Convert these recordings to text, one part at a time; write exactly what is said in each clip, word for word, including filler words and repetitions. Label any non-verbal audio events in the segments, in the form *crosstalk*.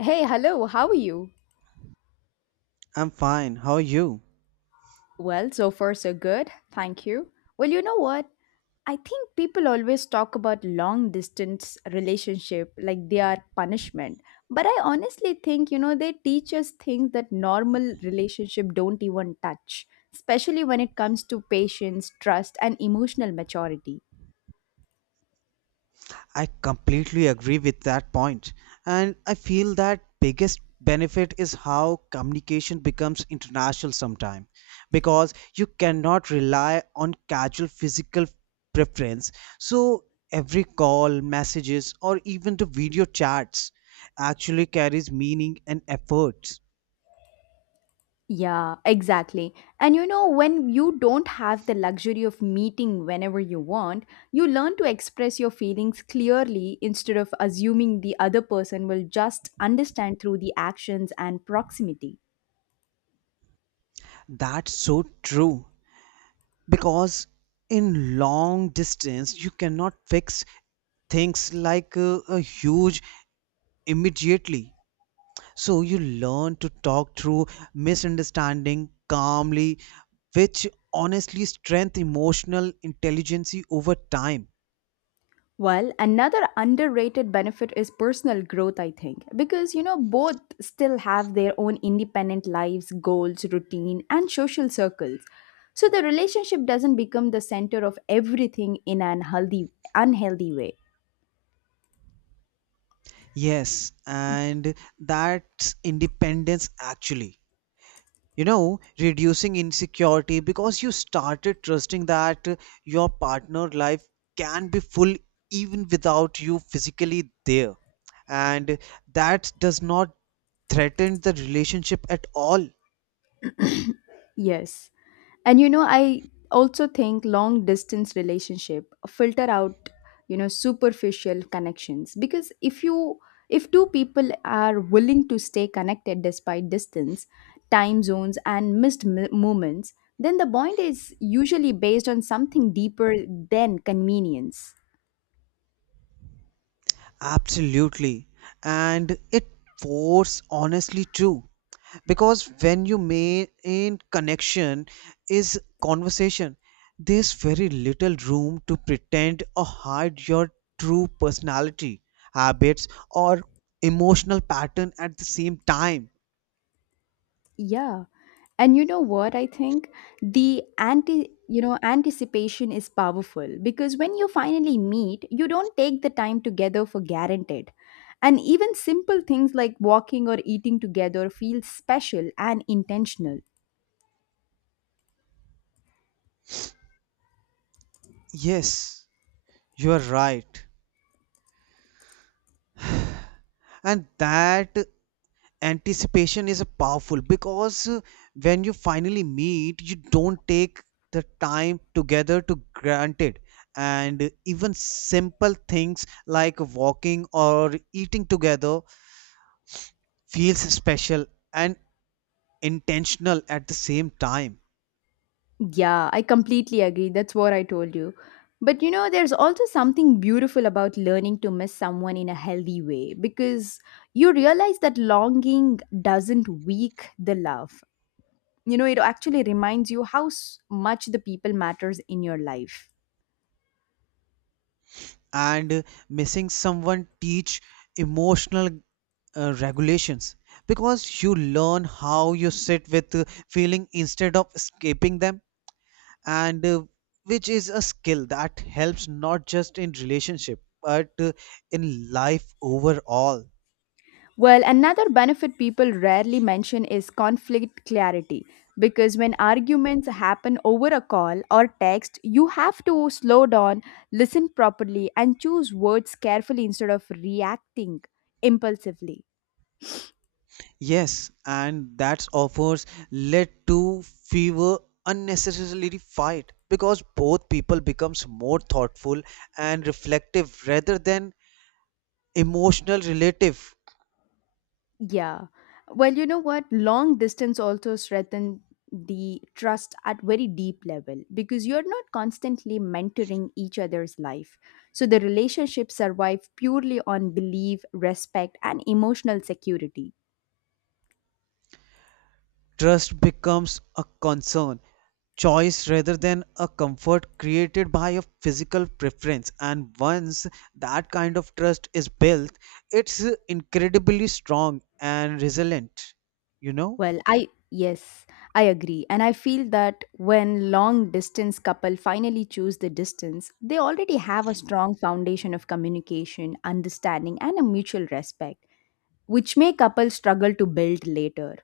Hey, hello, how are you? I'm fine. How are you? Well, so far so good, thank you. Well, you know what? I think people always talk about long distance relationship like they are punishment, but I honestly think, you know, they teach us things that normal relationship don't even touch, especially when it comes to patience, trust and emotional maturity. I completely agree with that point. And I feel that biggest benefit is how communication becomes international sometime because you cannot rely on casual physical preference. So every call, messages or even the video chats actually carries meaning and effort. Yeah, exactly. And you know, when you don't have the luxury of meeting whenever you want, you learn to express your feelings clearly instead of assuming the other person will just understand through the actions and proximity. That's so true. Because in long distance you cannot fix things like uh, a huge immediately, so you learn to talk through misunderstanding calmly, which honestly strength emotional intelligence over time. Well, another underrated benefit is personal growth, I think, because you know, both still have their own independent lives, goals, routine, and social circles. So the relationship doesn't become the center of everything in an healthy, unhealthy way. Yes, and that's independence actually, you know, reducing insecurity because you started trusting that your partner life can be full even without you physically there, and that does not threaten the relationship at all. Yes. And you know, I also think long distance relationship filter out, you know, superficial connections because if you if two people are willing to stay connected despite distance, time zones and missed m- moments, then the bond is usually based on something deeper than convenience. Absolutely. And it was honestly true. Because when you maintain connection is conversation, there's very little room to pretend or hide your true personality, habits, or emotional pattern at the same time. Yeah. And you know what I think? The anti you know, anticipation is powerful because when you finally meet, you don't take the time together for granted. And even simple things like walking or eating together feel special and intentional. Yes, you are right. And that anticipation is a powerful because uh, when you finally meet you don't take the time together to granted, and uh, even simple things like walking or eating together feels special and intentional at the same time. Yeah, I completely agree. That's what I told you. But you know, there's also something beautiful about learning to miss someone in a healthy way because you realize that longing doesn't weak the love. You know, it actually reminds you how s- much the people matters in your life. And uh, missing someone teach emotional uh, regulations, because you learn how you sit with uh, feeling instead of escaping them. And uh, which is a skill that helps not just in relationship but uh, in life overall. Well, another benefit people rarely mention is conflict clarity, because when arguments happen over a call or text you have to slow down, listen properly and choose words carefully instead of reacting impulsively. Yes, and that's offers led to fewer unnecessarily fight because both people becomes more thoughtful and reflective rather than emotional relative. Yeah. Well, you know what? Long distance also strengthen the trust at very deep level because you're not constantly mentoring each other's life. So the relationship survive purely on belief, respect, and emotional security. Trust becomes a concern, choice rather than a comfort created by a physical preference. And once that kind of trust is built, it's incredibly strong and resilient. You know, Well, I yes, I agree. And I feel that when long distance couple finally choose the distance, they already have a strong foundation of communication, understanding, and a mutual respect, which may couple struggle to build later.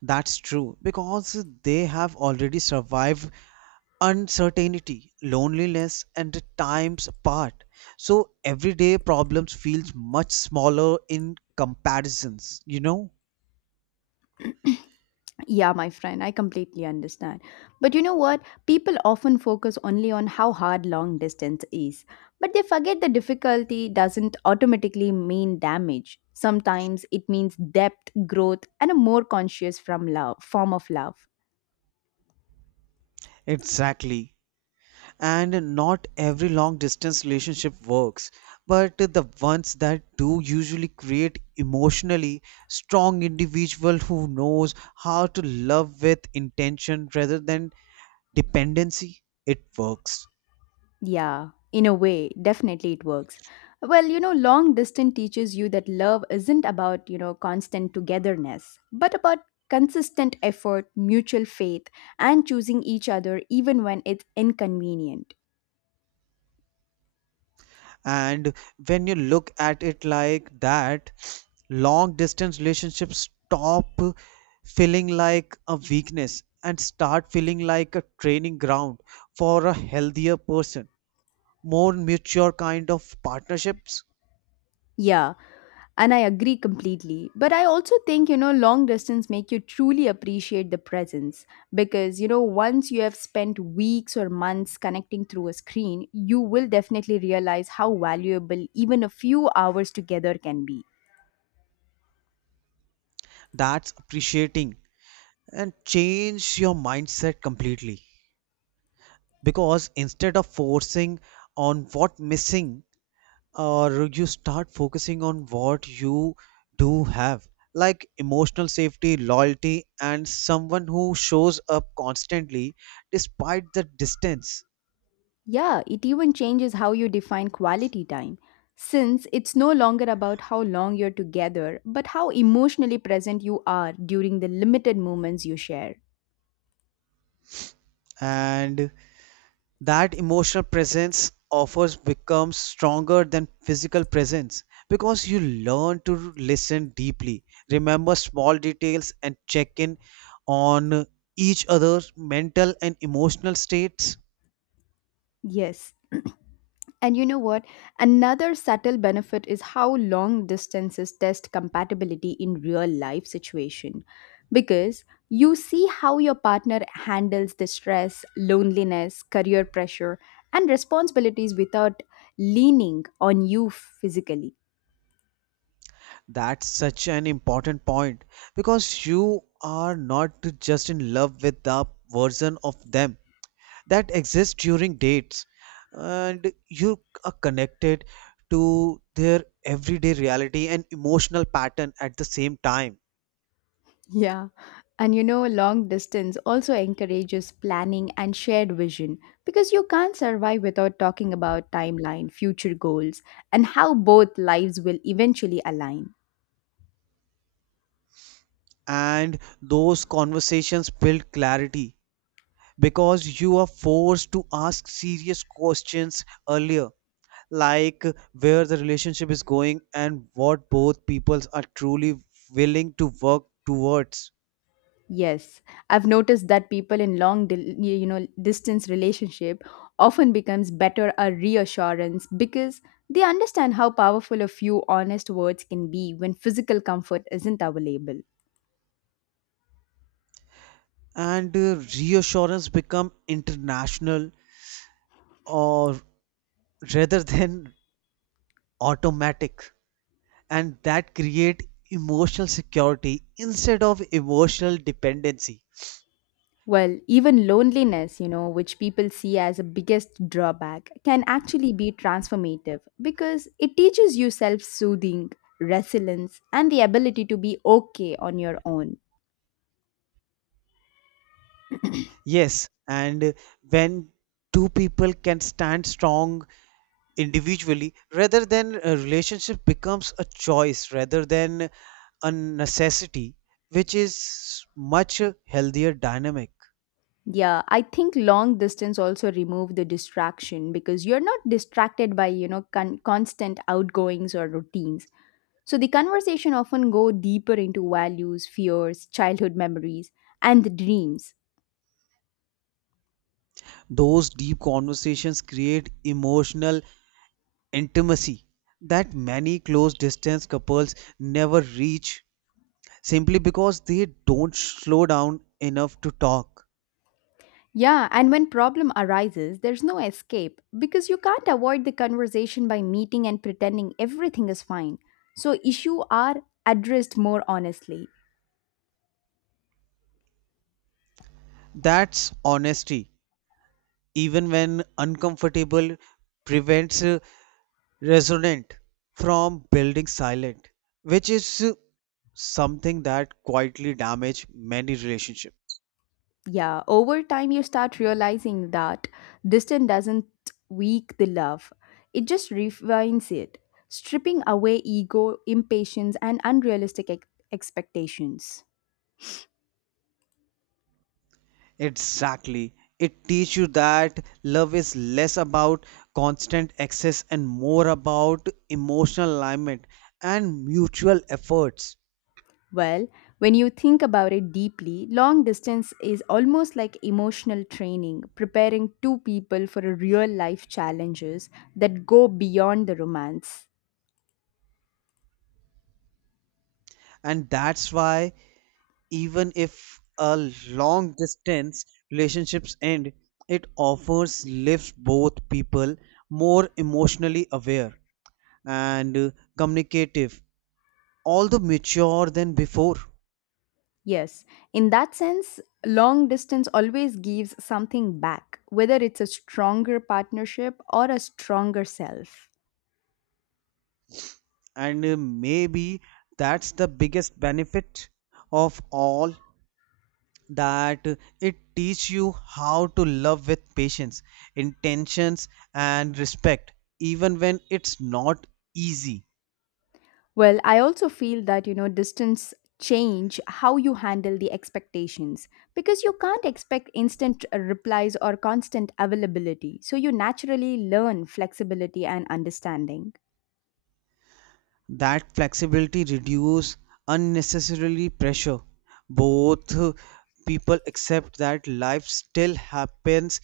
that's true because they have already survived uncertainty, loneliness, and the times apart. So everyday problems feels much smaller in comparisons, you know? Yeah, my friend, I completely understand. But you know what? People often focus only on how hard long distance is, but they forget the difficulty doesn't automatically mean damage. Sometimes it means depth, growth, and a more conscious from love form of love. Exactly. And not every long distance relationship works, but the ones that do usually create emotionally strong individual who knows how to love with intention rather than dependency. It works. Yeah, in a way, definitely it works. Well, you know, long distance teaches you that love isn't about, you know, constant togetherness, but about consistent effort, mutual faith, and choosing each other even when it's inconvenient. And when you look at it like that, long distance relationships stop feeling like a weakness and start feeling like a training ground for a healthier person, more mature kind of partnerships. Yeah, and I agree completely. But I also think, you know, long distance make you truly appreciate the presence because, you know, once you have spent weeks or months connecting through a screen, you will definitely realize how valuable even a few hours together can be. That's appreciating and change your mindset completely, because instead of forcing on what missing, or you start focusing on what you do have, like emotional safety, loyalty, and someone who shows up constantly despite the distance. Yeah, it even changes how you define quality time, since it's no longer about how long you're together, but how emotionally present you are during the limited moments you share. And that emotional presence offers becomes stronger than physical presence, because you learn to listen deeply, remember small details and check in on each other's mental and emotional states. Yes, and you know what? Another subtle benefit is how long distances test compatibility in real life situation, because you see how your partner handles the stress, loneliness, career pressure and responsibilities without leaning on you physically. That's such an important point, because you are not just in love with the version of them that exist during dates, and you are connected to their everyday reality and emotional pattern at the same time. Yeah. And you know, long distance also encourages planning and shared vision, because you can't survive without talking about timeline, future goals, and how both lives will eventually align. And those conversations build clarity, because you are forced to ask serious questions earlier, like where the relationship is going and what both peoples are truly willing to work towards. Yes, I've noticed that people in long, di- you know, distance relationship often becomes better a reassurance because they understand how powerful a few honest words can be when physical comfort isn't available. And uh, reassurance become international, or rather than automatic, and that create emotional security instead of emotional dependency. Well, even loneliness, you know, which people see as a biggest drawback, can actually be transformative because it teaches you self-soothing, resilience, and the ability to be okay on your own. Yes, and when two people can stand strong individually rather than a relationship becomes a choice rather than a necessity, which is much healthier dynamic. Yeah, I think long distance also remove the distraction because you're not distracted by, you know, con- constant outgoings or routines. So the conversation often go deeper into values, fears, childhood memories and the dreams. Those deep conversations create emotional intimacy that many close distance couples never reach, simply because they don't slow down enough to talk. Yeah, and when problem arises, there's no escape because you can't avoid the conversation by meeting and pretending everything is fine. So issue are addressed more honestly. That's honesty, even when uncomfortable, prevents uh, resonant from building silent, which is uh, something that quietly damage many relationships. Yeah, over time you start realizing that distance doesn't weak the love. It just refines it, stripping away ego, impatience and unrealistic ex- expectations. Exactly. It teaches you that love is less about constant access and more about emotional alignment and mutual efforts. Well, when you think about it deeply, long distance is almost like emotional training, preparing two people for a real life challenges that go beyond the romance. And that's why even if a long distance relationships end, it offers lifts both people more emotionally aware and uh, communicative, although mature than before. Yes, in that sense, long distance always gives something back, whether it's a stronger partnership or a stronger self. And uh, maybe that's the biggest benefit of all, that uh, it teaches you how to love with patience, intentions, and respect even when it's not easy. Well, I also feel that, you know, distance change how you handle the expectations because you can't expect instant uh, replies or constant availability. So you naturally learn flexibility and understanding. That flexibility reduce unnecessarily pressure, both uh, people accept that life still happens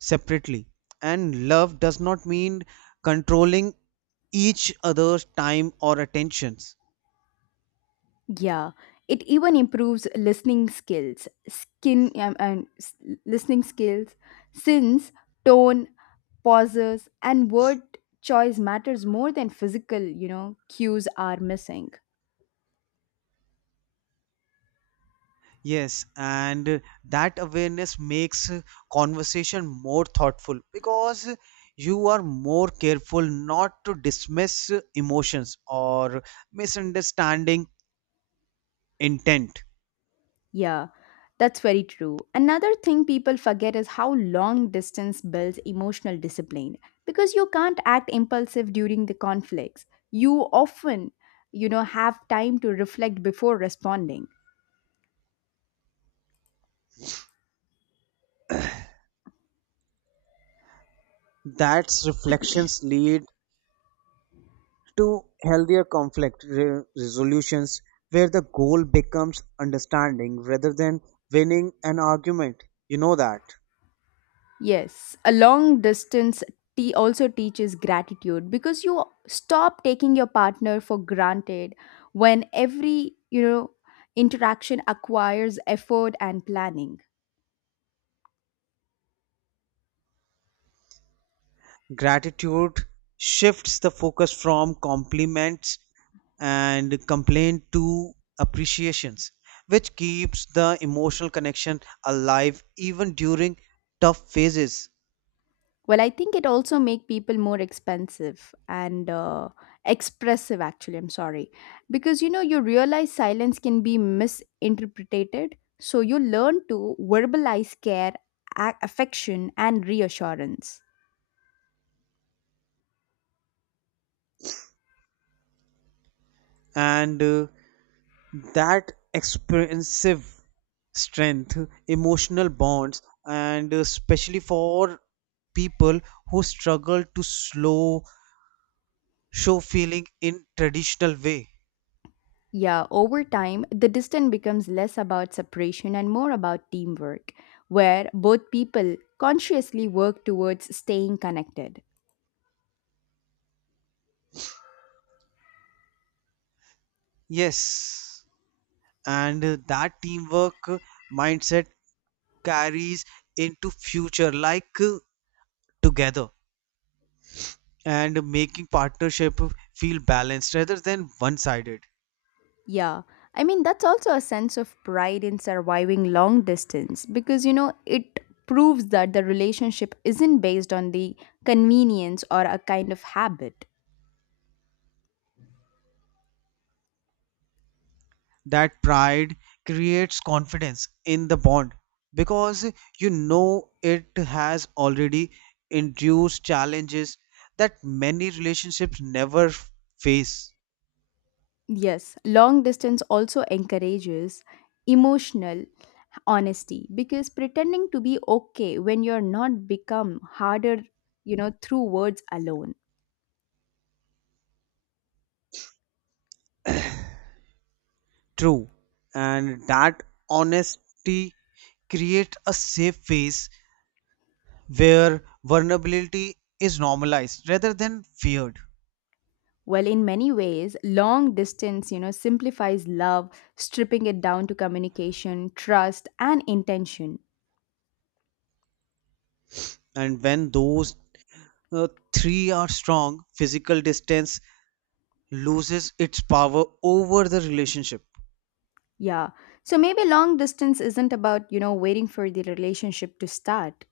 separately, and love does not mean controlling each other's time or attentions. Yeah, it even improves listening skills, skin um, and s- listening skills since tone, pauses and word choice matters more than physical, you know, cues are missing. Yes, and uh, that awareness makes uh, conversation more thoughtful, because uh, you are more careful not to dismiss uh, emotions or misunderstanding intent. Yeah, that's very true. Another thing people forget is how long distance builds emotional discipline because you can't act impulsive during the conflicts. You often, you know, have time to reflect before responding. That's reflections lead to healthier conflict re- resolutions, where the goal becomes understanding rather than winning an argument. You know that. Yes, a long distance tea also teaches gratitude because you stop taking your partner for granted when every, you know, interaction acquires effort and planning. Gratitude shifts the focus from compliments and complaint to appreciations, which keeps the emotional connection alive even during tough phases. Well, I think it also make people more expensive and uh, expressive. Actually, I'm sorry, because you know you realize silence can be misinterpreted, so you learn to verbalize care, a- affection, and reassurance. And uh, that expensive strength emotional bonds, and especially for people who struggle to slow show feeling in traditional way. Yeah, over time, the distance becomes less about separation and more about teamwork, where both people consciously work towards staying connected. Yes, and uh, that teamwork uh, mindset carries into future, like uh, together and making partnership feel balanced rather than one sided. Yeah. I mean, that's also a sense of pride in surviving long distance because, you know, it proves that the relationship isn't based on the convenience or a kind of habit. That pride creates confidence in the bond, because you know it has already induced challenges that many relationships never f- face. Yes, long distance also encourages emotional honesty because pretending to be okay when you're not become harder, you know, through words alone. True, and that honesty creates a safe space where vulnerability is normalized rather than feared. Well, in many ways, long distance, you know, simplifies love, stripping it down to communication, trust, and intention. And when those uh, three are strong, physical distance loses its power over the relationship. Yeah. So maybe long distance isn't about, you know, waiting for the relationship to start.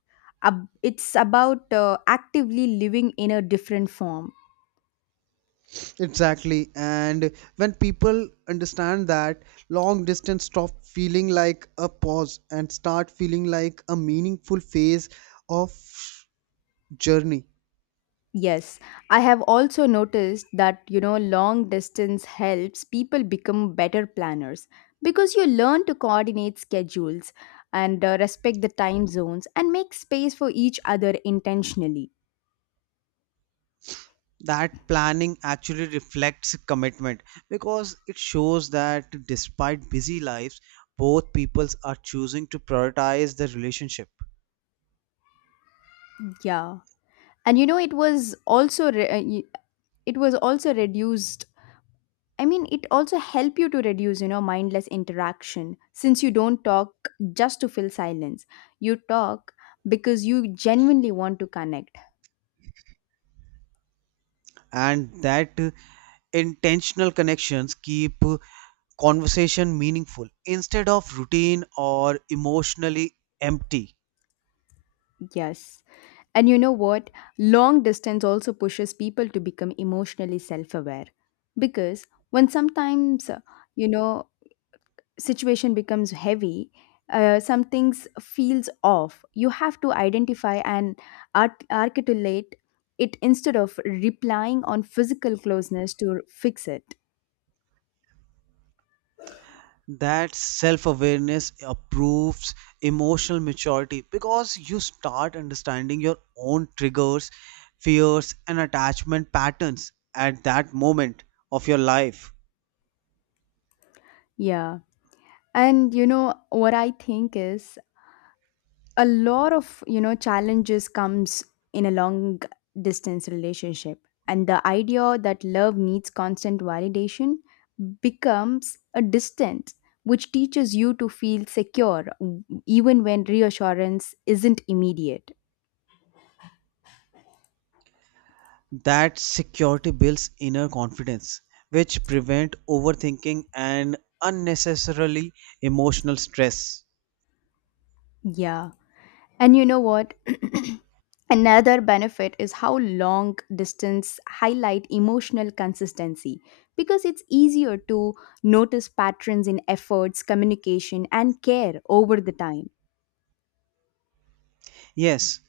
Ab- It's about uh, actively living in a different form. Exactly. And when people understand that, long distance stop feeling like a pause and start feeling like a meaningful phase of journey. Yes, I have also noticed that you know long distance helps people become better planners because you learn to coordinate schedules and uh, respect the time zones and make space for each other intentionally. That planning actually reflects commitment, because it shows that despite busy lives, both peoples are choosing to prioritize the relationship. Yeah. And you know it was also re- uh, y- it was also reduced I mean it also help you to reduce you know mindless interaction since you don't talk just to fill silence. You talk because you genuinely want to connect. And that intentional connections keep conversation meaningful instead of routine or emotionally empty. Yes. And you know what? Long distance also pushes people to become emotionally self aware. Because when sometimes, uh, you know, situation becomes heavy, uh, some things feels off. You have to identify and art- articulate it instead of replying on physical closeness to fix it. That self-awareness improves emotional maturity, because you start understanding your own triggers, fears and attachment patterns at that moment of your life. Yeah. And you know what I think is a lot of you know challenges comes in a long distance relationship and the idea that love needs constant validation becomes a distance which teaches you to feel secure w- even when reassurance isn't immediate. That security builds inner confidence, which prevent overthinking and unnecessarily emotional stress. Yeah. And you know what? *clears throat* Another benefit is how long distance highlight emotional consistency because it's easier to notice patterns in efforts, communication and care over the time. Yes,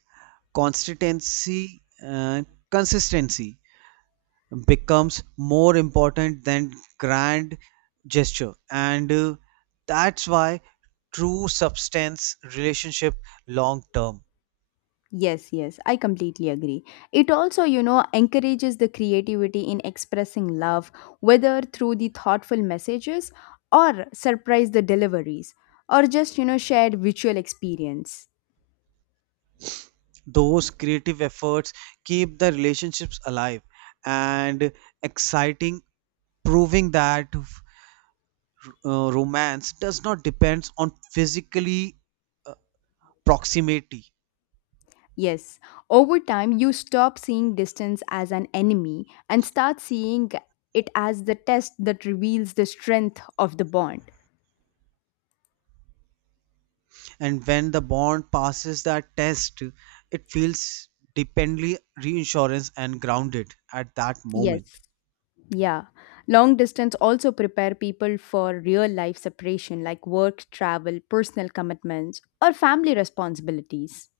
consistency uh, consistency becomes more important than grand gesture, and uh, that's why true substance relationship long term. Yes, yes, I completely agree. It also, you know, encourages the creativity in expressing love whether through the thoughtful messages or surprise the deliveries or just, you know, shared visual experience. Those creative efforts keep the relationships alive and exciting, proving that uh, romance does not depend on physically proximity. Yes, over time you stop seeing distance as an enemy and start seeing it as the test that reveals the strength of the bond. And when the bond passes that test, it feels dependently reinsurance and grounded at that moment. Yes. Yeah. Long distance also prepare people for real life separation like work, travel, personal commitments, or family responsibilities.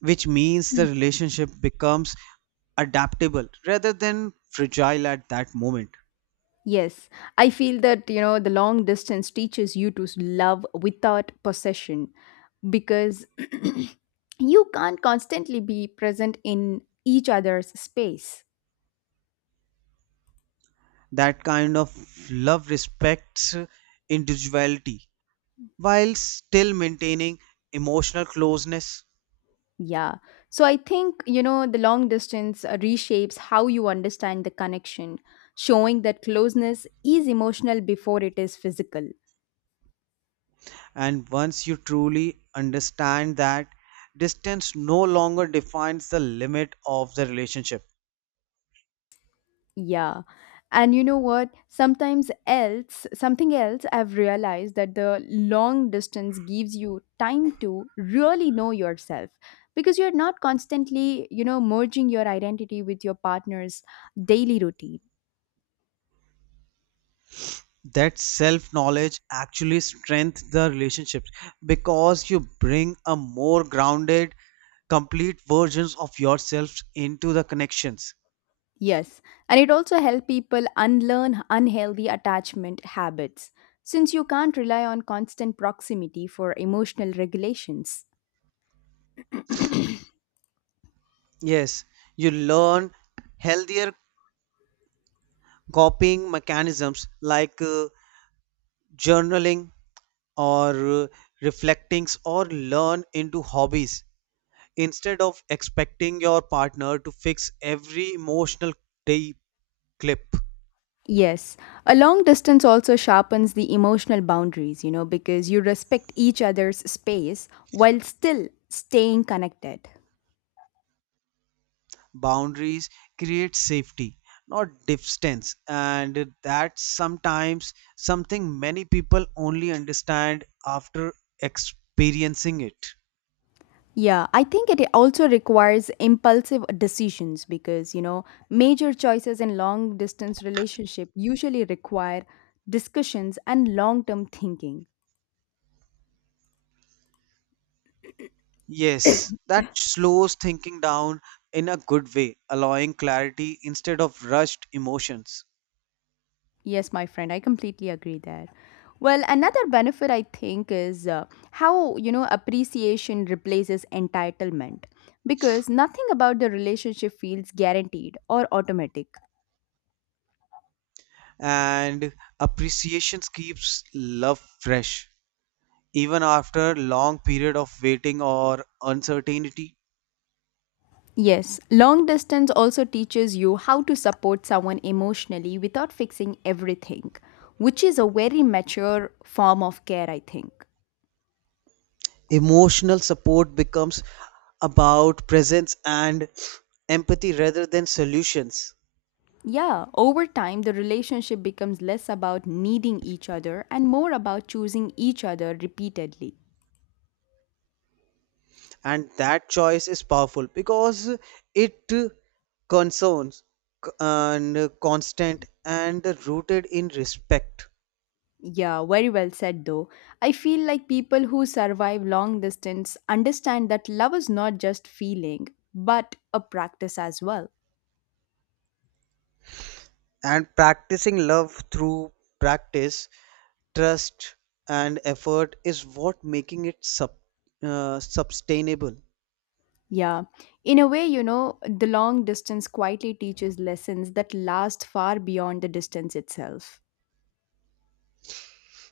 Which means the relationship becomes adaptable rather than fragile at that moment. Yes, I feel that you know the long distance teaches you to love without possession because *clears throat* you can't constantly be present in each other's space. That kind of love respects individuality while still maintaining emotional closeness. Yeah. So I think, you know, the long distance uh, reshapes how you understand the connection, showing that closeness is emotional before it is physical. And once you truly understand that, distance no longer defines the limit of the relationship. Yeah. And you know what? Sometimes else, something else I've realized that the long distance gives you time to really know yourself because you're not constantly, you know, merging your identity with your partner's daily routine. That self knowledge actually strengthens the relationships, because you bring a more grounded complete versions of yourselves into the connections. Yes. And it also helps people unlearn unhealthy attachment habits since you can't rely on constant proximity for emotional regulations. *clears throat* Yes, you learn healthier copying mechanisms, like uh, journaling or uh, reflectings or learn into hobbies instead of expecting your partner to fix every emotional day clip. Yes, a long distance also sharpens the emotional boundaries, you know, because you respect each other's space while still staying connected. Boundaries create safety not distance, and that's sometimes something many people only understand after experiencing it. Yeah, I think it also requires impulsive decisions because, you know, major choices in long distance relationship usually require discussions and long-term thinking. Yes, that slows thinking down in a good way, allowing clarity instead of rushed emotions. Yes, my friend, I completely agree there. Well, another benefit I think is uh, how, you know, appreciation replaces entitlement because nothing about the relationship feels guaranteed or automatic. And appreciations keeps love fresh, even after long period of waiting or uncertainty. Yes, long distance also teaches you how to support someone emotionally without fixing everything, which is a very mature form of care, I think. Emotional support becomes about presence and empathy rather than solutions. Yeah, over time, the relationship becomes less about needing each other and more about choosing each other repeatedly. And that choice is powerful because it concerns c- and constant and rooted in respect. Yeah, very well said though. I feel like people who survive long distance understand that love is not just feeling, but a practice as well. And practicing love through practice trust and effort is what making it sub, uh, sustainable. Yeah. In a way, you know, the long distance quietly teaches lessons that last far beyond the distance itself.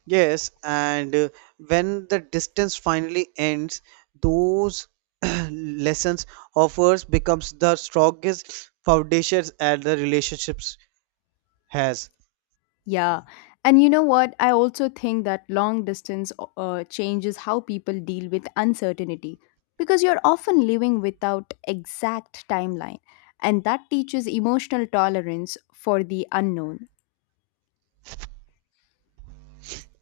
Yes, and uh, when the distance finally ends, those *clears throat* lessons offers becomes the strongest foundations and the relationships has. Yeah. And you know what? I also think that long distance uh, changes how people deal with uncertainty because you're often living without exact timeline and that teaches emotional tolerance for the unknown.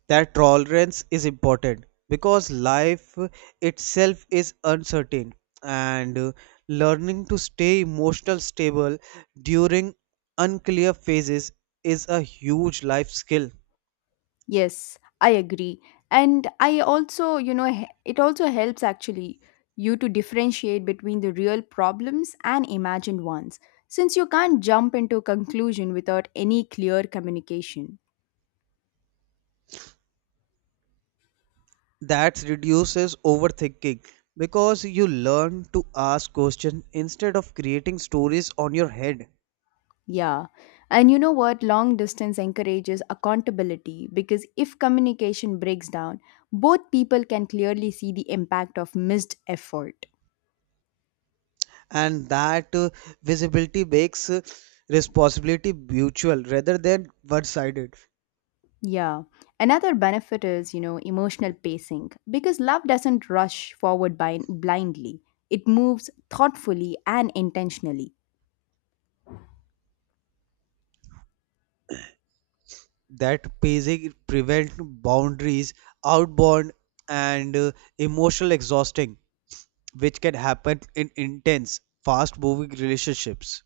That tolerance is important, because life itself is uncertain, and uh, learning to stay emotional stable during unclear phases is a huge life skill. Yes, I agree. And I also, you know, he- it also helps actually you to differentiate between the real problems and imagined ones, since you can't jump into conclusion without any clear communication. That reduces overthinking, because you learn to ask questions instead of creating stories on your head. Yeah. And you know what? Long distance encourages accountability because if communication breaks down, both people can clearly see the impact of missed effort. And that uh, visibility makes uh, responsibility mutual rather than one sided. Yeah. Another benefit is, you know, emotional pacing because love doesn't rush forward by blindly. It moves thoughtfully and intentionally. That pacing prevent boundaries outbound and uh, emotional exhausting, which can happen in intense fast moving relationships.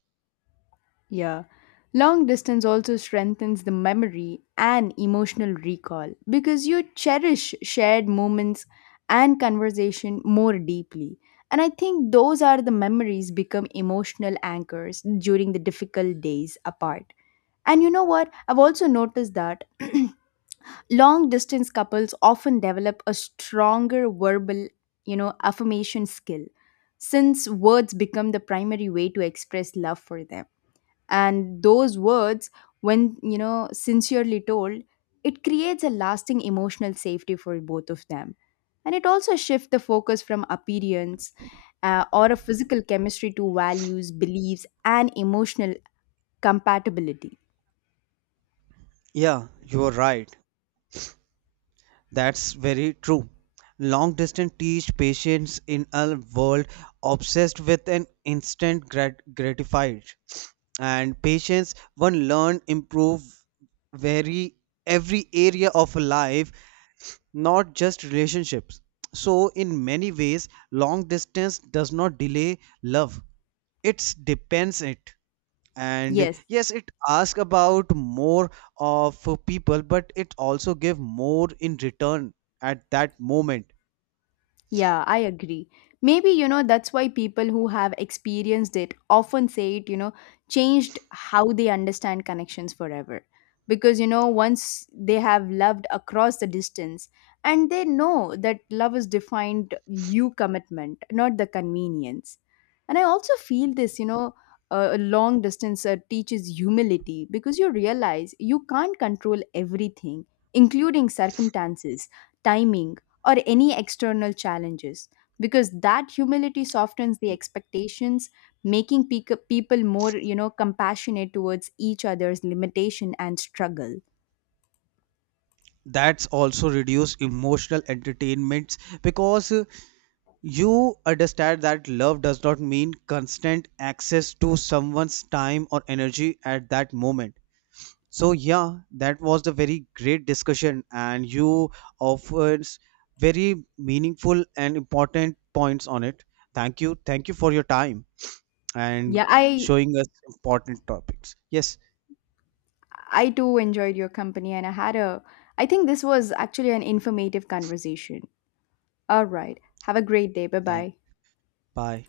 Yeah. Long distance also strengthens the memory and emotional recall because you cherish shared moments and conversation more deeply. And I think those are the memories become emotional anchors during the difficult days apart. And you know what? I've also noticed that *clears throat* long distance couples often develop a stronger verbal, you know, affirmation skill since words become the primary way to express love for them. And those words, when, you know, sincerely told, it creates a lasting emotional safety for both of them. And it also shifts the focus from appearance uh, or a physical chemistry to values, beliefs, and emotional compatibility. Yeah, you are right, that's very true. Long distance teach patience in a world obsessed with an instant grat- gratified, and patience one learn improve very every area of life, not just relationships. So, in many ways, long distance does not delay love, it depends it. And Yes, yes, it asks about more of people, but it also give more in return at that moment. Yeah, I agree. Maybe, you know, that's why people who have experienced it often say it, you know, changed how they understand connections forever. Because, you know, once they have loved across the distance and they know that love is defined you commitment, not the convenience. And I also feel this, you know, uh, a long distance uh, teaches humility because you realize you can't control everything, including circumstances, timing, or any external challenges because that humility softens the expectations making pe- people more you know compassionate towards each other's limitation and struggle. That's also reduce emotional entertainments because uh, you understand that love does not mean constant access to someone's time or energy at that moment. So yeah, that was the very great discussion, and you offered very meaningful and important points on it. Thank you, thank you for your time and Yeah, i showing us important topics. Yes, i too enjoyed your company and I had a I think this was actually an informative conversation. All right, have a great day, bye thank. bye. Bye.